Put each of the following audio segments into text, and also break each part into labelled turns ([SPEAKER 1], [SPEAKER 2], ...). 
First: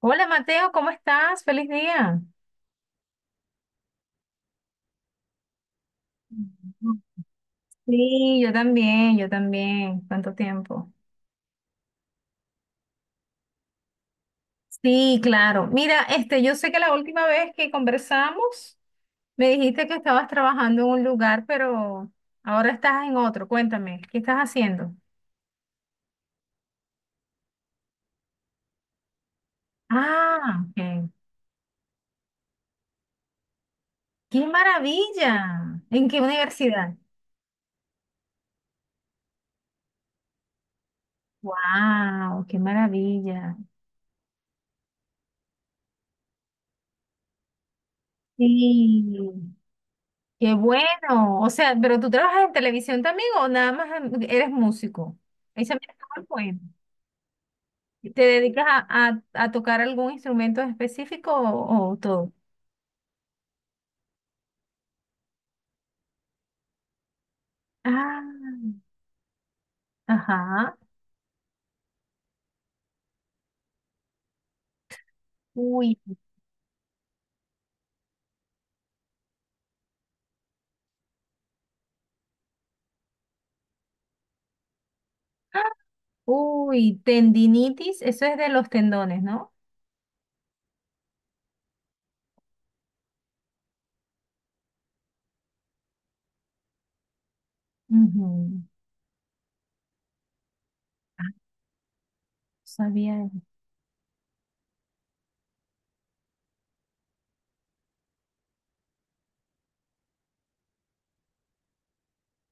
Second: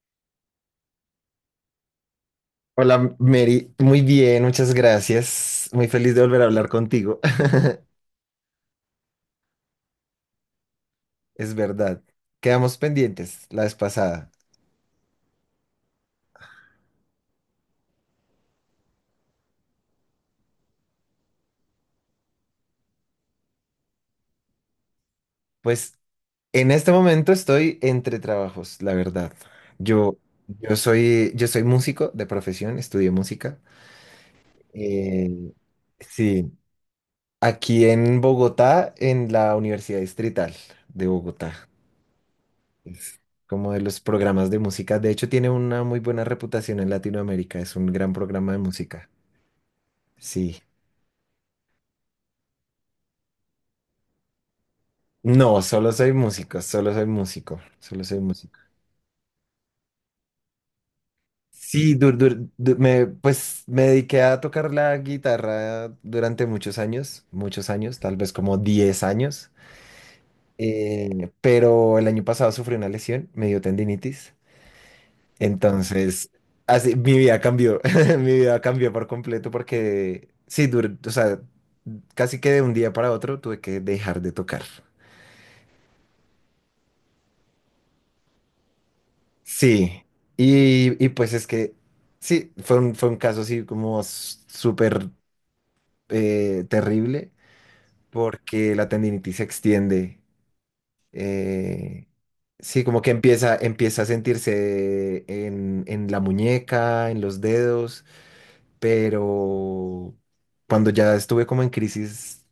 [SPEAKER 1] Hola Mateo, ¿cómo estás? Feliz día.
[SPEAKER 2] Hola Mary, muy bien, muchas gracias. Muy feliz de volver a hablar contigo.
[SPEAKER 1] Sí, yo también, yo también. ¿Cuánto tiempo?
[SPEAKER 2] Es verdad, quedamos pendientes la vez pasada.
[SPEAKER 1] Sí, claro. Mira, yo sé que la última vez que conversamos me dijiste que estabas trabajando en un lugar, pero ahora estás en otro. Cuéntame, ¿qué estás haciendo?
[SPEAKER 2] Pues en este momento estoy entre trabajos, la verdad. Yo,
[SPEAKER 1] Ah,
[SPEAKER 2] yo
[SPEAKER 1] ok.
[SPEAKER 2] soy, yo soy músico de profesión, estudié música.
[SPEAKER 1] ¡Qué
[SPEAKER 2] Eh,
[SPEAKER 1] maravilla! ¿En qué
[SPEAKER 2] sí,
[SPEAKER 1] universidad?
[SPEAKER 2] aquí en Bogotá, en la Universidad Distrital de Bogotá.
[SPEAKER 1] ¡Wow! ¡Qué
[SPEAKER 2] Es
[SPEAKER 1] maravilla!
[SPEAKER 2] como de los programas de música. De hecho, tiene una muy buena reputación en Latinoamérica. Es un gran programa de música.
[SPEAKER 1] Sí. Qué
[SPEAKER 2] Sí.
[SPEAKER 1] bueno. O sea, pero tú trabajas en televisión también o nada más eres músico.
[SPEAKER 2] No,
[SPEAKER 1] Ahí se me
[SPEAKER 2] solo
[SPEAKER 1] acabó
[SPEAKER 2] soy
[SPEAKER 1] el
[SPEAKER 2] músico,
[SPEAKER 1] cuento.
[SPEAKER 2] solo soy músico, solo soy
[SPEAKER 1] ¿Te
[SPEAKER 2] músico.
[SPEAKER 1] dedicas a tocar algún instrumento en específico
[SPEAKER 2] Sí,
[SPEAKER 1] o todo?
[SPEAKER 2] pues me dediqué a tocar la guitarra durante muchos años, tal vez como
[SPEAKER 1] Ah,
[SPEAKER 2] 10 años.
[SPEAKER 1] ajá.
[SPEAKER 2] Pero el año pasado sufrí una lesión, me dio tendinitis,
[SPEAKER 1] Uy,
[SPEAKER 2] entonces así, mi vida cambió, mi vida cambió por completo porque sí, o sea, casi que de un día para otro tuve que dejar de tocar.
[SPEAKER 1] ah, uy, tendinitis, eso es de los tendones, ¿no?
[SPEAKER 2] Sí, y pues es que sí, fue un caso así como súper terrible
[SPEAKER 1] Ujú.
[SPEAKER 2] porque la tendinitis se extiende. eh, sí, como que
[SPEAKER 1] Sabía eso.
[SPEAKER 2] empieza a sentirse en la muñeca, en los dedos, pero cuando ya estuve como en crisis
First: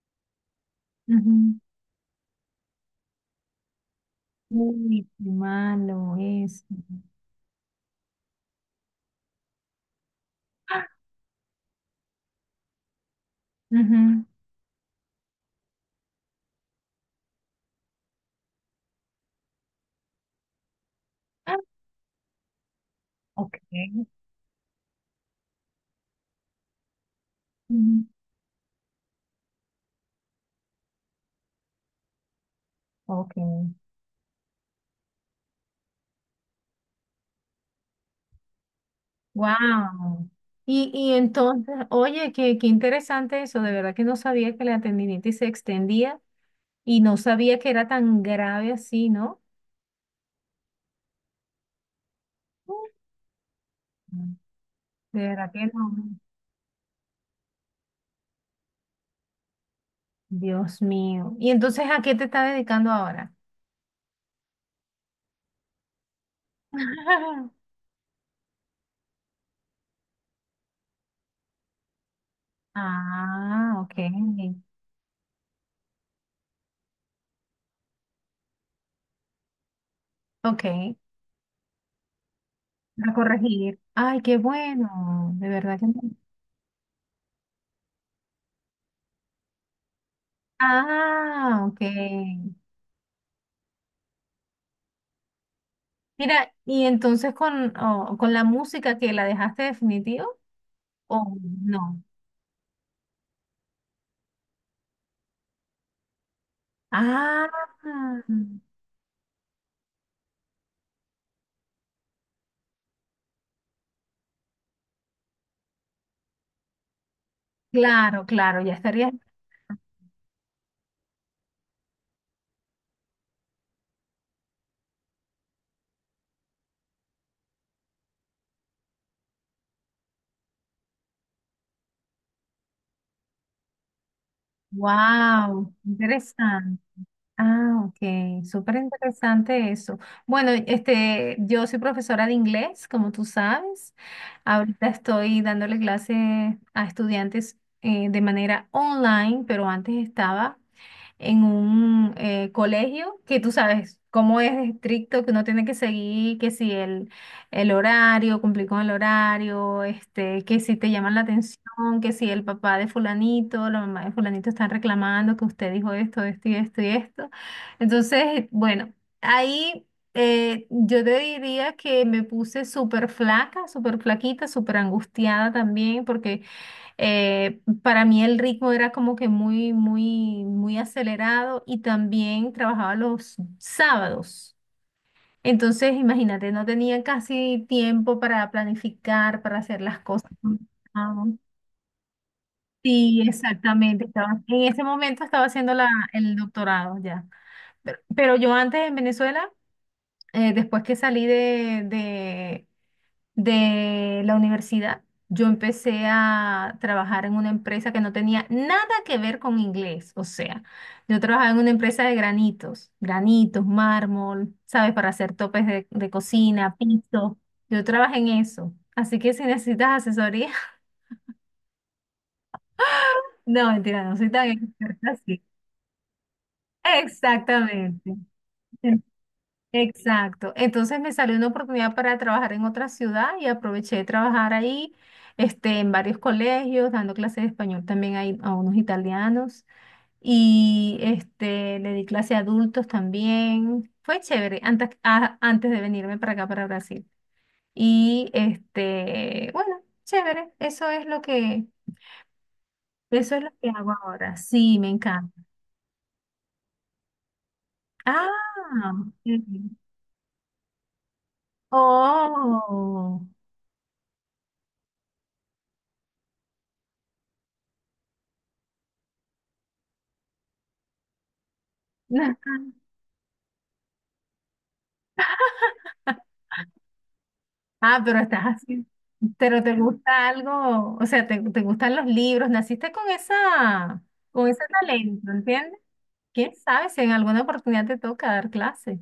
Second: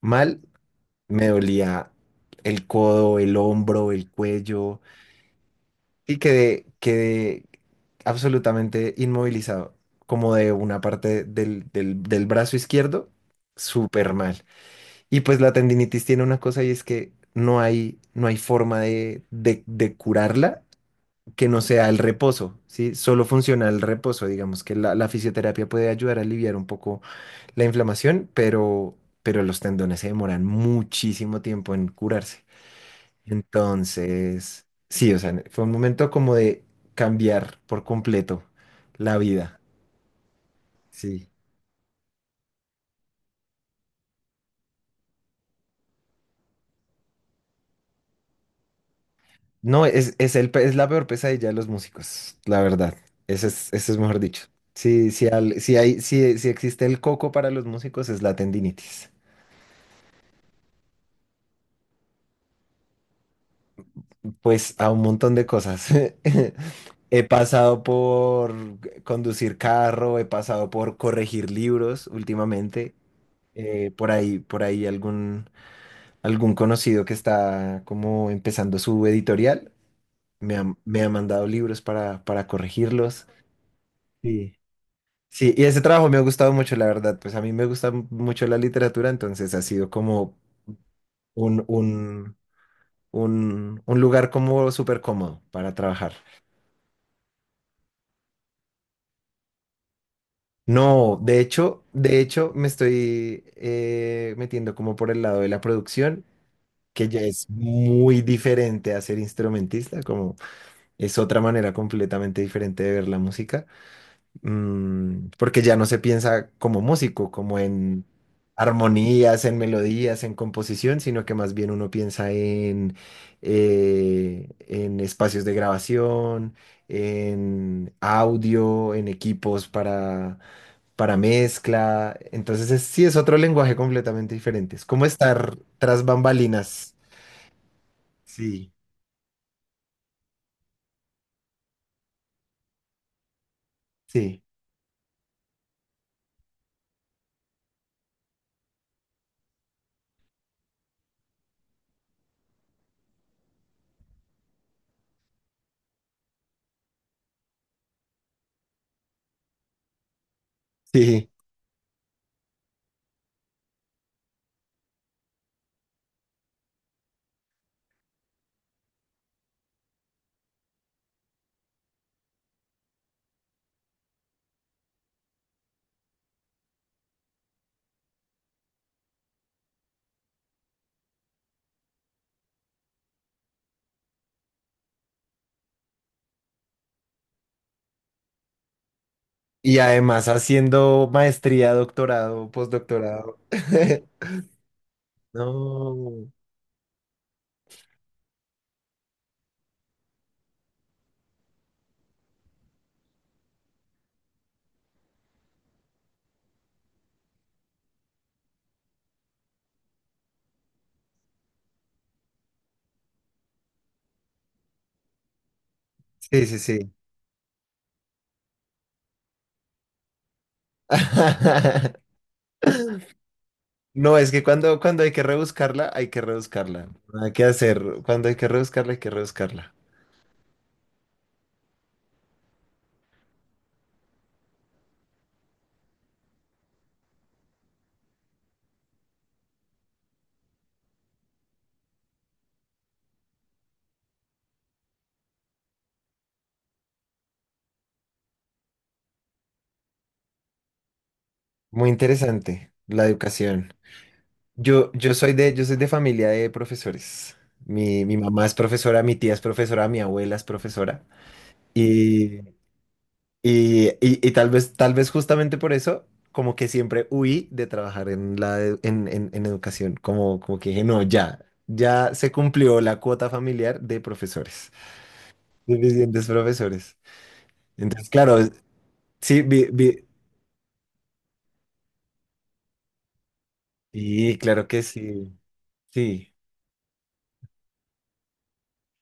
[SPEAKER 2] mal, me
[SPEAKER 1] Ujú.
[SPEAKER 2] dolía el codo, el hombro, el cuello.
[SPEAKER 1] Uy, qué
[SPEAKER 2] Y
[SPEAKER 1] malo eso.
[SPEAKER 2] quedé absolutamente inmovilizado, como de una
[SPEAKER 1] Ah,
[SPEAKER 2] parte del brazo izquierdo, súper
[SPEAKER 1] ujú.
[SPEAKER 2] mal. Y pues la tendinitis tiene una cosa y es que no hay forma de curarla que
[SPEAKER 1] Ah,
[SPEAKER 2] no sea el reposo, ¿sí? Solo
[SPEAKER 1] ok.
[SPEAKER 2] funciona el reposo, digamos que la fisioterapia puede ayudar a aliviar un poco la
[SPEAKER 1] Ujú.
[SPEAKER 2] inflamación, pero los tendones se demoran muchísimo tiempo en curarse.
[SPEAKER 1] Ok.
[SPEAKER 2] Entonces, sí, o sea, fue un momento como de cambiar por completo la vida.
[SPEAKER 1] Wow. Y
[SPEAKER 2] Sí.
[SPEAKER 1] entonces, oye, qué interesante eso. De verdad que no sabía que la tendinitis se extendía y no sabía que era tan grave así, ¿no?
[SPEAKER 2] No, es la peor pesadilla de los músicos, la verdad. Ese es mejor
[SPEAKER 1] Mm.
[SPEAKER 2] dicho. Sí,
[SPEAKER 1] De
[SPEAKER 2] sí,
[SPEAKER 1] verdad que no.
[SPEAKER 2] sí existe el coco para los músicos, es la tendinitis.
[SPEAKER 1] Dios mío. ¿Y entonces a qué te estás dedicando ahora?
[SPEAKER 2] Pues a un montón de cosas. He pasado por conducir carro, he pasado por corregir libros últimamente.
[SPEAKER 1] Ah, ok.
[SPEAKER 2] Por ahí, algún conocido que está como empezando su editorial,
[SPEAKER 1] Ok.
[SPEAKER 2] me ha mandado libros para
[SPEAKER 1] A
[SPEAKER 2] corregirlos.
[SPEAKER 1] corregir. Ay, qué
[SPEAKER 2] Sí
[SPEAKER 1] bueno. De
[SPEAKER 2] sí, y
[SPEAKER 1] verdad
[SPEAKER 2] ese
[SPEAKER 1] que no.
[SPEAKER 2] trabajo me ha gustado mucho, la verdad. Pues a mí me gusta mucho la literatura, entonces ha sido como un,
[SPEAKER 1] Ah, ok.
[SPEAKER 2] un, un lugar como súper cómodo para trabajar.
[SPEAKER 1] Mira, y entonces con, oh, con la música que la dejaste definitiva.
[SPEAKER 2] No,
[SPEAKER 1] O no.
[SPEAKER 2] de hecho me estoy metiendo como por el lado de la producción, que ya es
[SPEAKER 1] Ah,
[SPEAKER 2] muy diferente a ser instrumentista, como es otra manera completamente diferente de ver la música. Mm, porque ya no se piensa como músico, como en
[SPEAKER 1] claro, claro, ya estaría.
[SPEAKER 2] armonías, en melodías, en composición, sino que más bien uno piensa en espacios de grabación, en audio, en equipos para mezcla. Entonces sí es otro lenguaje completamente diferente. Es como estar
[SPEAKER 1] Wow,
[SPEAKER 2] tras
[SPEAKER 1] interesante.
[SPEAKER 2] bambalinas.
[SPEAKER 1] Ah, ok,
[SPEAKER 2] Sí,
[SPEAKER 1] súper interesante eso. Bueno, yo soy profesora de inglés, como tú sabes.
[SPEAKER 2] sí,
[SPEAKER 1] Ahorita estoy dándole clases a estudiantes de manera online, pero antes estaba en un colegio, que tú sabes cómo es estricto, que uno tiene que seguir, que si el horario, cumplir con el horario, que si te llaman la
[SPEAKER 2] sí.
[SPEAKER 1] atención, que si el papá de fulanito, la mamá de fulanito están reclamando que usted dijo esto, esto y esto y esto. Entonces, bueno, ahí... yo te diría que me puse súper flaca, súper flaquita, súper angustiada también, porque para mí el ritmo era como que muy, muy, muy acelerado y también trabajaba los sábados. Entonces, imagínate, no tenía casi tiempo para planificar, para
[SPEAKER 2] Y
[SPEAKER 1] hacer las
[SPEAKER 2] además
[SPEAKER 1] cosas.
[SPEAKER 2] haciendo
[SPEAKER 1] Ah,
[SPEAKER 2] maestría, doctorado,
[SPEAKER 1] sí,
[SPEAKER 2] postdoctorado.
[SPEAKER 1] exactamente. Estaba, en ese momento estaba haciendo
[SPEAKER 2] No.
[SPEAKER 1] el doctorado ya. Pero yo antes en Venezuela, después que salí de la universidad, yo empecé a trabajar en una empresa que no tenía nada que ver con inglés. O sea, yo trabajaba en una empresa de granitos, granitos, mármol, ¿sabes? Para hacer topes de
[SPEAKER 2] Sí, sí,
[SPEAKER 1] cocina,
[SPEAKER 2] sí.
[SPEAKER 1] piso. Yo trabajé en eso. Así que si necesitas asesoría, no, mentira,
[SPEAKER 2] No,
[SPEAKER 1] no
[SPEAKER 2] es
[SPEAKER 1] soy
[SPEAKER 2] que
[SPEAKER 1] tan
[SPEAKER 2] cuando
[SPEAKER 1] experta
[SPEAKER 2] hay que
[SPEAKER 1] así.
[SPEAKER 2] rebuscarla, hay que rebuscarla. No hay que hacer,
[SPEAKER 1] Exactamente.
[SPEAKER 2] cuando hay que rebuscarla, hay que rebuscarla.
[SPEAKER 1] Exacto. Entonces me salió una oportunidad para trabajar en otra ciudad y aproveché de trabajar ahí, en varios colegios, dando clases de español también ahí a unos italianos y le di clase a adultos también. Fue chévere antes, antes de venirme para acá, para Brasil. Y bueno, chévere.
[SPEAKER 2] Muy interesante la
[SPEAKER 1] Eso es lo que
[SPEAKER 2] educación.
[SPEAKER 1] hago ahora. Sí, me encanta.
[SPEAKER 2] Yo soy de familia de profesores. Mi
[SPEAKER 1] Ah,
[SPEAKER 2] mamá es profesora, mi tía es
[SPEAKER 1] ok.
[SPEAKER 2] profesora, mi abuela es profesora.
[SPEAKER 1] Oh.
[SPEAKER 2] Y, y- y tal vez justamente por eso, como que siempre huí de trabajar en la e- en educación, como, como que dije, no, ya, ya se cumplió la cuota familiar de profesores, suficientes profesores.
[SPEAKER 1] Ah,
[SPEAKER 2] Entonces,
[SPEAKER 1] pero
[SPEAKER 2] claro,
[SPEAKER 1] estás así.
[SPEAKER 2] sí,
[SPEAKER 1] Pero te gusta algo, o sea, te gustan los libros, naciste con
[SPEAKER 2] sí,
[SPEAKER 1] con ese
[SPEAKER 2] claro que
[SPEAKER 1] talento,
[SPEAKER 2] sí,
[SPEAKER 1] ¿entiendes?
[SPEAKER 2] sí.
[SPEAKER 1] ¿Quién sabe si en alguna oportunidad te toca dar clase?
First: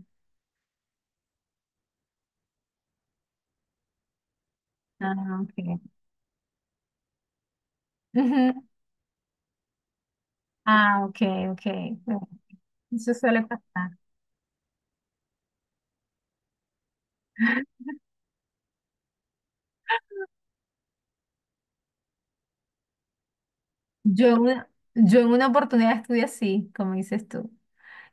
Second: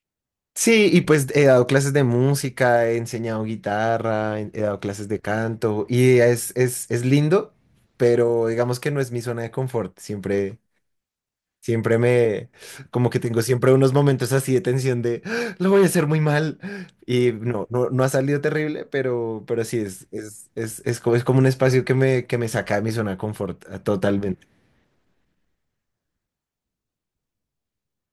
[SPEAKER 2] Sí, y pues he dado clases de música, he enseñado guitarra, he dado clases de
[SPEAKER 1] Ah, ok.
[SPEAKER 2] canto, y es lindo, pero
[SPEAKER 1] Ujú.
[SPEAKER 2] digamos que no es mi zona de confort, siempre.
[SPEAKER 1] Ah, ok, ok.
[SPEAKER 2] Siempre
[SPEAKER 1] Bueno,
[SPEAKER 2] me, como
[SPEAKER 1] eso
[SPEAKER 2] que tengo
[SPEAKER 1] suele
[SPEAKER 2] siempre
[SPEAKER 1] pasar.
[SPEAKER 2] unos momentos así de tensión de, "Ah, lo voy a hacer muy mal". Y no, no, no ha salido terrible, pero sí, es como un espacio que me saca de mi zona de confort
[SPEAKER 1] Yo en
[SPEAKER 2] totalmente,
[SPEAKER 1] una, yo en una oportunidad estudié así, como dices tú.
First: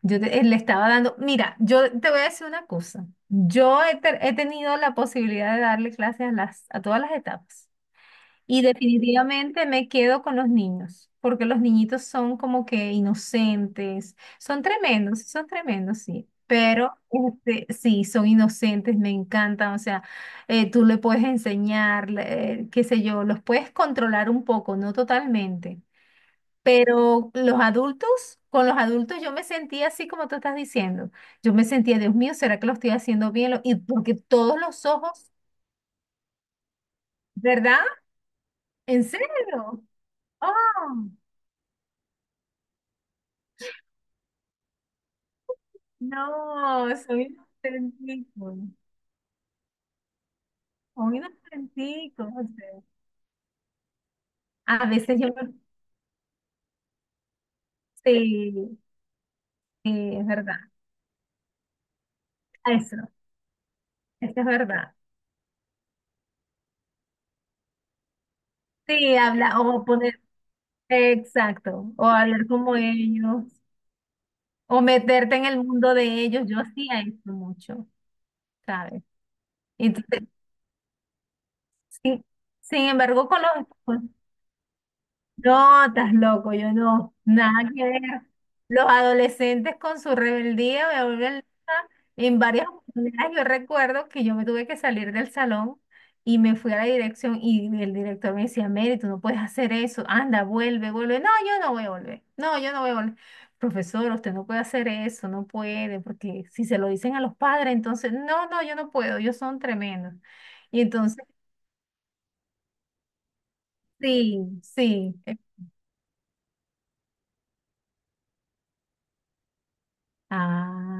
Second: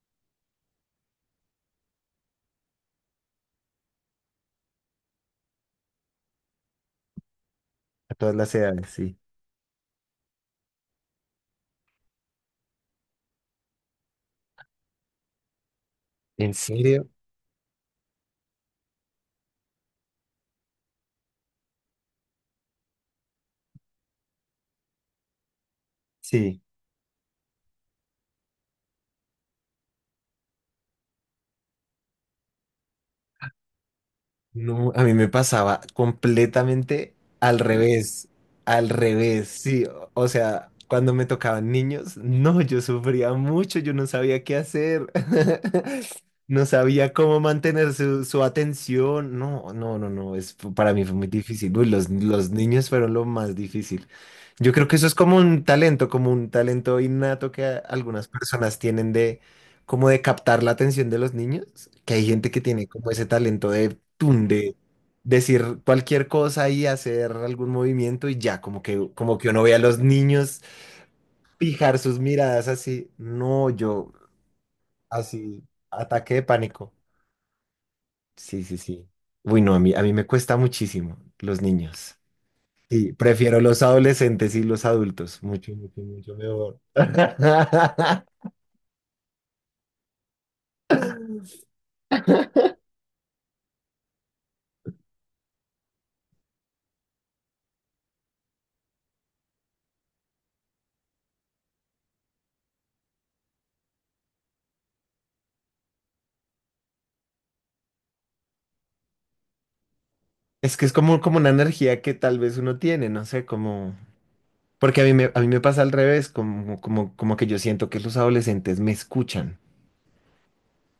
[SPEAKER 1] Le estaba dando, mira, yo te voy a decir una cosa. He tenido la posibilidad de darle clases a a todas las etapas.
[SPEAKER 2] a todas las
[SPEAKER 1] Y
[SPEAKER 2] edades, sí.
[SPEAKER 1] definitivamente me quedo con los niños, porque los niñitos son como que inocentes, son tremendos, sí,
[SPEAKER 2] ¿En
[SPEAKER 1] pero
[SPEAKER 2] serio?
[SPEAKER 1] sí, son inocentes, me encantan, o sea, tú le puedes enseñar, qué sé yo, los puedes controlar un poco, no totalmente,
[SPEAKER 2] Sí.
[SPEAKER 1] pero los adultos, con los adultos yo me sentía así como tú estás diciendo, yo me sentía, Dios mío, ¿será que lo estoy haciendo bien? Y porque todos los
[SPEAKER 2] No, a mí me
[SPEAKER 1] ojos,
[SPEAKER 2] pasaba completamente
[SPEAKER 1] ¿verdad?
[SPEAKER 2] al
[SPEAKER 1] ¿En serio?
[SPEAKER 2] revés, sí, o sea,
[SPEAKER 1] ¡Oh!
[SPEAKER 2] cuando me tocaban niños, no, yo sufría mucho, yo no sabía qué hacer, no
[SPEAKER 1] No,
[SPEAKER 2] sabía
[SPEAKER 1] soy un
[SPEAKER 2] cómo mantener su
[SPEAKER 1] auténtico,
[SPEAKER 2] atención, no, no, no, no, es, para mí fue
[SPEAKER 1] soy un
[SPEAKER 2] muy difícil. Uy,
[SPEAKER 1] auténtico. O
[SPEAKER 2] los
[SPEAKER 1] sea,
[SPEAKER 2] niños fueron lo más difícil. Yo
[SPEAKER 1] a
[SPEAKER 2] creo que eso es
[SPEAKER 1] veces yo me...
[SPEAKER 2] como un talento innato que algunas
[SPEAKER 1] Sí,
[SPEAKER 2] personas tienen de como
[SPEAKER 1] sí,
[SPEAKER 2] de
[SPEAKER 1] es verdad.
[SPEAKER 2] captar la atención de los niños, que hay gente que tiene
[SPEAKER 1] Eso,
[SPEAKER 2] como ese talento de,
[SPEAKER 1] eso es
[SPEAKER 2] tun, de
[SPEAKER 1] verdad.
[SPEAKER 2] decir cualquier cosa y hacer algún movimiento y ya,
[SPEAKER 1] Sí,
[SPEAKER 2] como que
[SPEAKER 1] habla
[SPEAKER 2] uno ve a
[SPEAKER 1] o
[SPEAKER 2] los
[SPEAKER 1] poner...
[SPEAKER 2] niños
[SPEAKER 1] Exacto,
[SPEAKER 2] fijar
[SPEAKER 1] o
[SPEAKER 2] sus
[SPEAKER 1] hablar
[SPEAKER 2] miradas
[SPEAKER 1] como
[SPEAKER 2] así,
[SPEAKER 1] ellos,
[SPEAKER 2] no, yo,
[SPEAKER 1] o meterte en el
[SPEAKER 2] así,
[SPEAKER 1] mundo de
[SPEAKER 2] ataque de
[SPEAKER 1] ellos. Yo
[SPEAKER 2] pánico.
[SPEAKER 1] hacía eso mucho,
[SPEAKER 2] Sí, sí,
[SPEAKER 1] ¿sabes?
[SPEAKER 2] sí. Uy, no, a mí
[SPEAKER 1] Entonces,
[SPEAKER 2] me cuesta muchísimo los niños.
[SPEAKER 1] sí, sin
[SPEAKER 2] Sí,
[SPEAKER 1] embargo, con
[SPEAKER 2] prefiero los
[SPEAKER 1] los...
[SPEAKER 2] adolescentes y los adultos, mucho,
[SPEAKER 1] No,
[SPEAKER 2] mucho,
[SPEAKER 1] estás
[SPEAKER 2] mucho
[SPEAKER 1] loco, yo
[SPEAKER 2] mejor.
[SPEAKER 1] no, nada que ver. Los adolescentes con su rebeldía me vuelven loca. En varias oportunidades yo recuerdo que yo me tuve que salir del salón y me fui a la dirección y el director me decía, Mary, tú no puedes hacer eso, anda, vuelve, vuelve. No, yo no voy a volver, no, yo no voy a volver. Profesor, usted no puede hacer eso, no puede, porque si se lo dicen a los padres, entonces, no, no, yo no puedo, ellos son tremendos.
[SPEAKER 2] Es
[SPEAKER 1] Y
[SPEAKER 2] que es como,
[SPEAKER 1] entonces,
[SPEAKER 2] como una energía que tal vez uno tiene, no sé, como...
[SPEAKER 1] sí,
[SPEAKER 2] Porque
[SPEAKER 1] sí.
[SPEAKER 2] a mí me pasa al revés, como, como, como que yo siento que los adolescentes me escuchan,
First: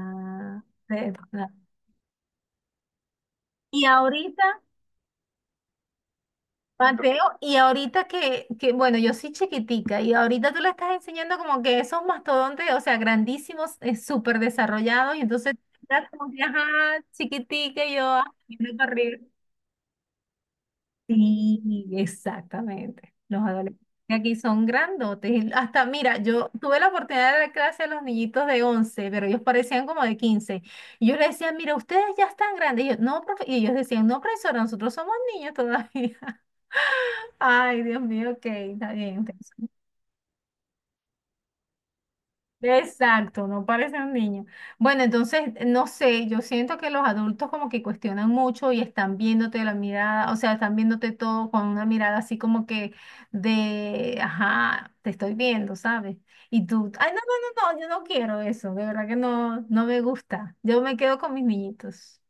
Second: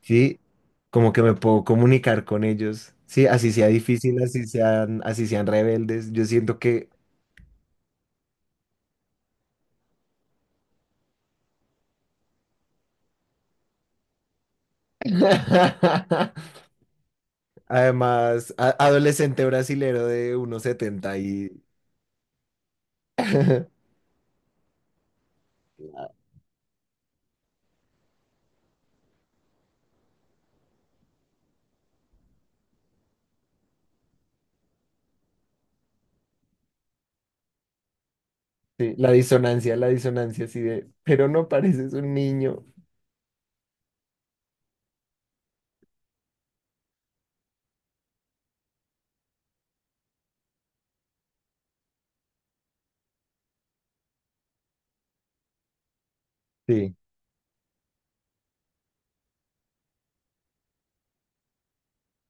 [SPEAKER 2] ¿sí? Como que me puedo comunicar con ellos, ¿sí? Así sea
[SPEAKER 1] y
[SPEAKER 2] difícil,
[SPEAKER 1] ahorita,
[SPEAKER 2] así sean rebeldes. Yo siento que,
[SPEAKER 1] Mateo, y ahorita que, bueno, yo soy chiquitica, y ahorita tú le estás enseñando como que esos mastodontes, o sea, grandísimos, súper desarrollados, y entonces estás como que, ajá, chiquitica, y yo, ah,
[SPEAKER 2] además,
[SPEAKER 1] viendo para arriba.
[SPEAKER 2] adolescente brasilero de 1,70 y...
[SPEAKER 1] Sí, exactamente. Los adolescentes aquí son grandotes. Y hasta, mira, yo tuve la oportunidad de dar clase a los niñitos de 11, pero ellos parecían como de 15. Y yo les decía, mira, ustedes ya están grandes. Y yo, no, profe-". Y ellos decían, no, profesora, nosotros somos niños todavía. Ay, Dios mío, ok, está
[SPEAKER 2] Sí,
[SPEAKER 1] bien, entonces.
[SPEAKER 2] la disonancia así de, pero no pareces un niño.
[SPEAKER 1] Exacto, no parece un niño. Bueno, entonces, no sé, yo siento que los adultos como que cuestionan mucho y están viéndote la mirada, o sea, están viéndote todo con una mirada así como que de, ajá, te estoy viendo, ¿sabes? Y tú,
[SPEAKER 2] Sí,
[SPEAKER 1] ay, no, no, no, no, yo no quiero eso, de verdad que no, no me gusta. Yo me quedo con mis niñitos.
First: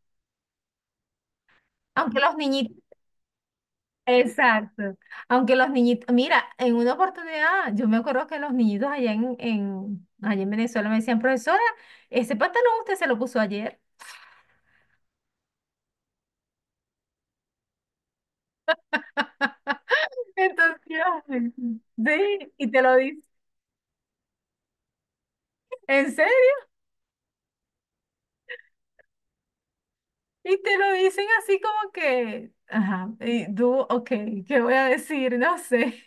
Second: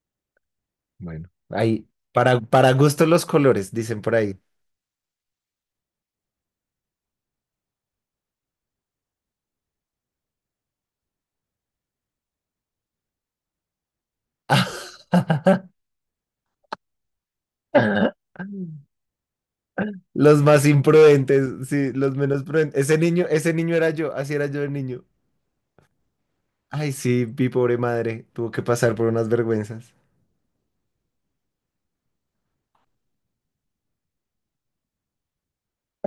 [SPEAKER 2] bueno, ahí,
[SPEAKER 1] Aunque los
[SPEAKER 2] para
[SPEAKER 1] niñitos...
[SPEAKER 2] gusto los colores, dicen por ahí.
[SPEAKER 1] Exacto. Aunque los niñitos, mira, en una oportunidad, yo me acuerdo que los niñitos allá allá en Venezuela me decían, profesora, ese pantalón usted se lo puso ayer.
[SPEAKER 2] Los más
[SPEAKER 1] Entonces, yo,
[SPEAKER 2] imprudentes, sí, los menos
[SPEAKER 1] sí, y
[SPEAKER 2] prudentes.
[SPEAKER 1] te lo dicen,
[SPEAKER 2] Ese niño era yo, así era yo de niño.
[SPEAKER 1] en serio,
[SPEAKER 2] Ay, sí, mi pobre madre, tuvo que pasar por unas vergüenzas.
[SPEAKER 1] y te lo dicen así como que, ajá, y tú, ok, ¿qué voy a decir? No sé,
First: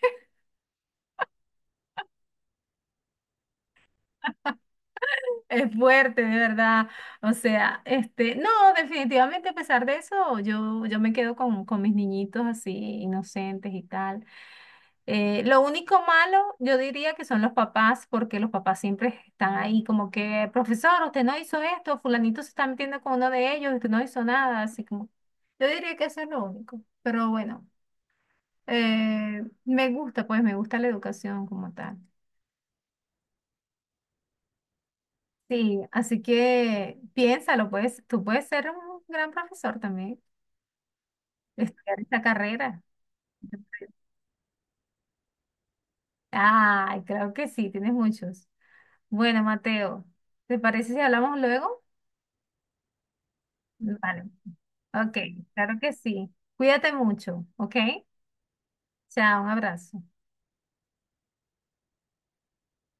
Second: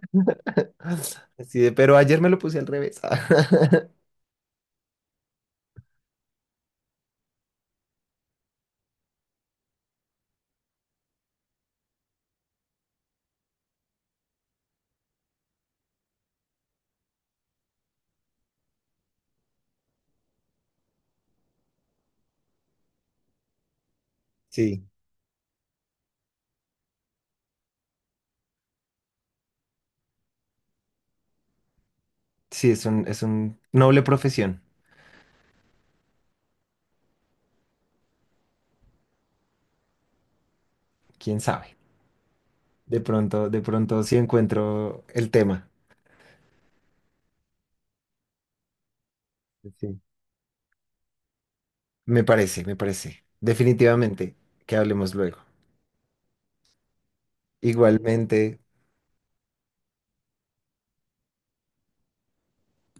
[SPEAKER 2] Así de, pero ayer me lo puse al revés.
[SPEAKER 1] es fuerte, de verdad. O sea, no, definitivamente a pesar de eso, yo me quedo con mis niñitos así, inocentes y tal. Lo único malo, yo diría que son los papás, porque los papás siempre están ahí como que, profesor, usted no hizo esto, fulanito se está metiendo con uno de ellos, usted no hizo nada, así
[SPEAKER 2] Sí,
[SPEAKER 1] como, yo diría que eso es lo único, pero bueno, me gusta, pues me gusta la educación como tal.
[SPEAKER 2] sí, es un noble profesión,
[SPEAKER 1] Sí, así que piénsalo, pues, tú puedes ser un gran profesor también,
[SPEAKER 2] quién sabe.
[SPEAKER 1] estudiar esta carrera.
[SPEAKER 2] De pronto sí encuentro el tema.
[SPEAKER 1] Ay, creo que sí, tienes muchos. Bueno,
[SPEAKER 2] Sí.
[SPEAKER 1] Mateo, ¿te parece si hablamos luego?
[SPEAKER 2] Me parece, me parece.
[SPEAKER 1] Vale.
[SPEAKER 2] Definitivamente, que hablemos
[SPEAKER 1] Ok,
[SPEAKER 2] luego.
[SPEAKER 1] claro que sí. Cuídate mucho, ¿ok?
[SPEAKER 2] Igualmente.
[SPEAKER 1] Chao, un abrazo.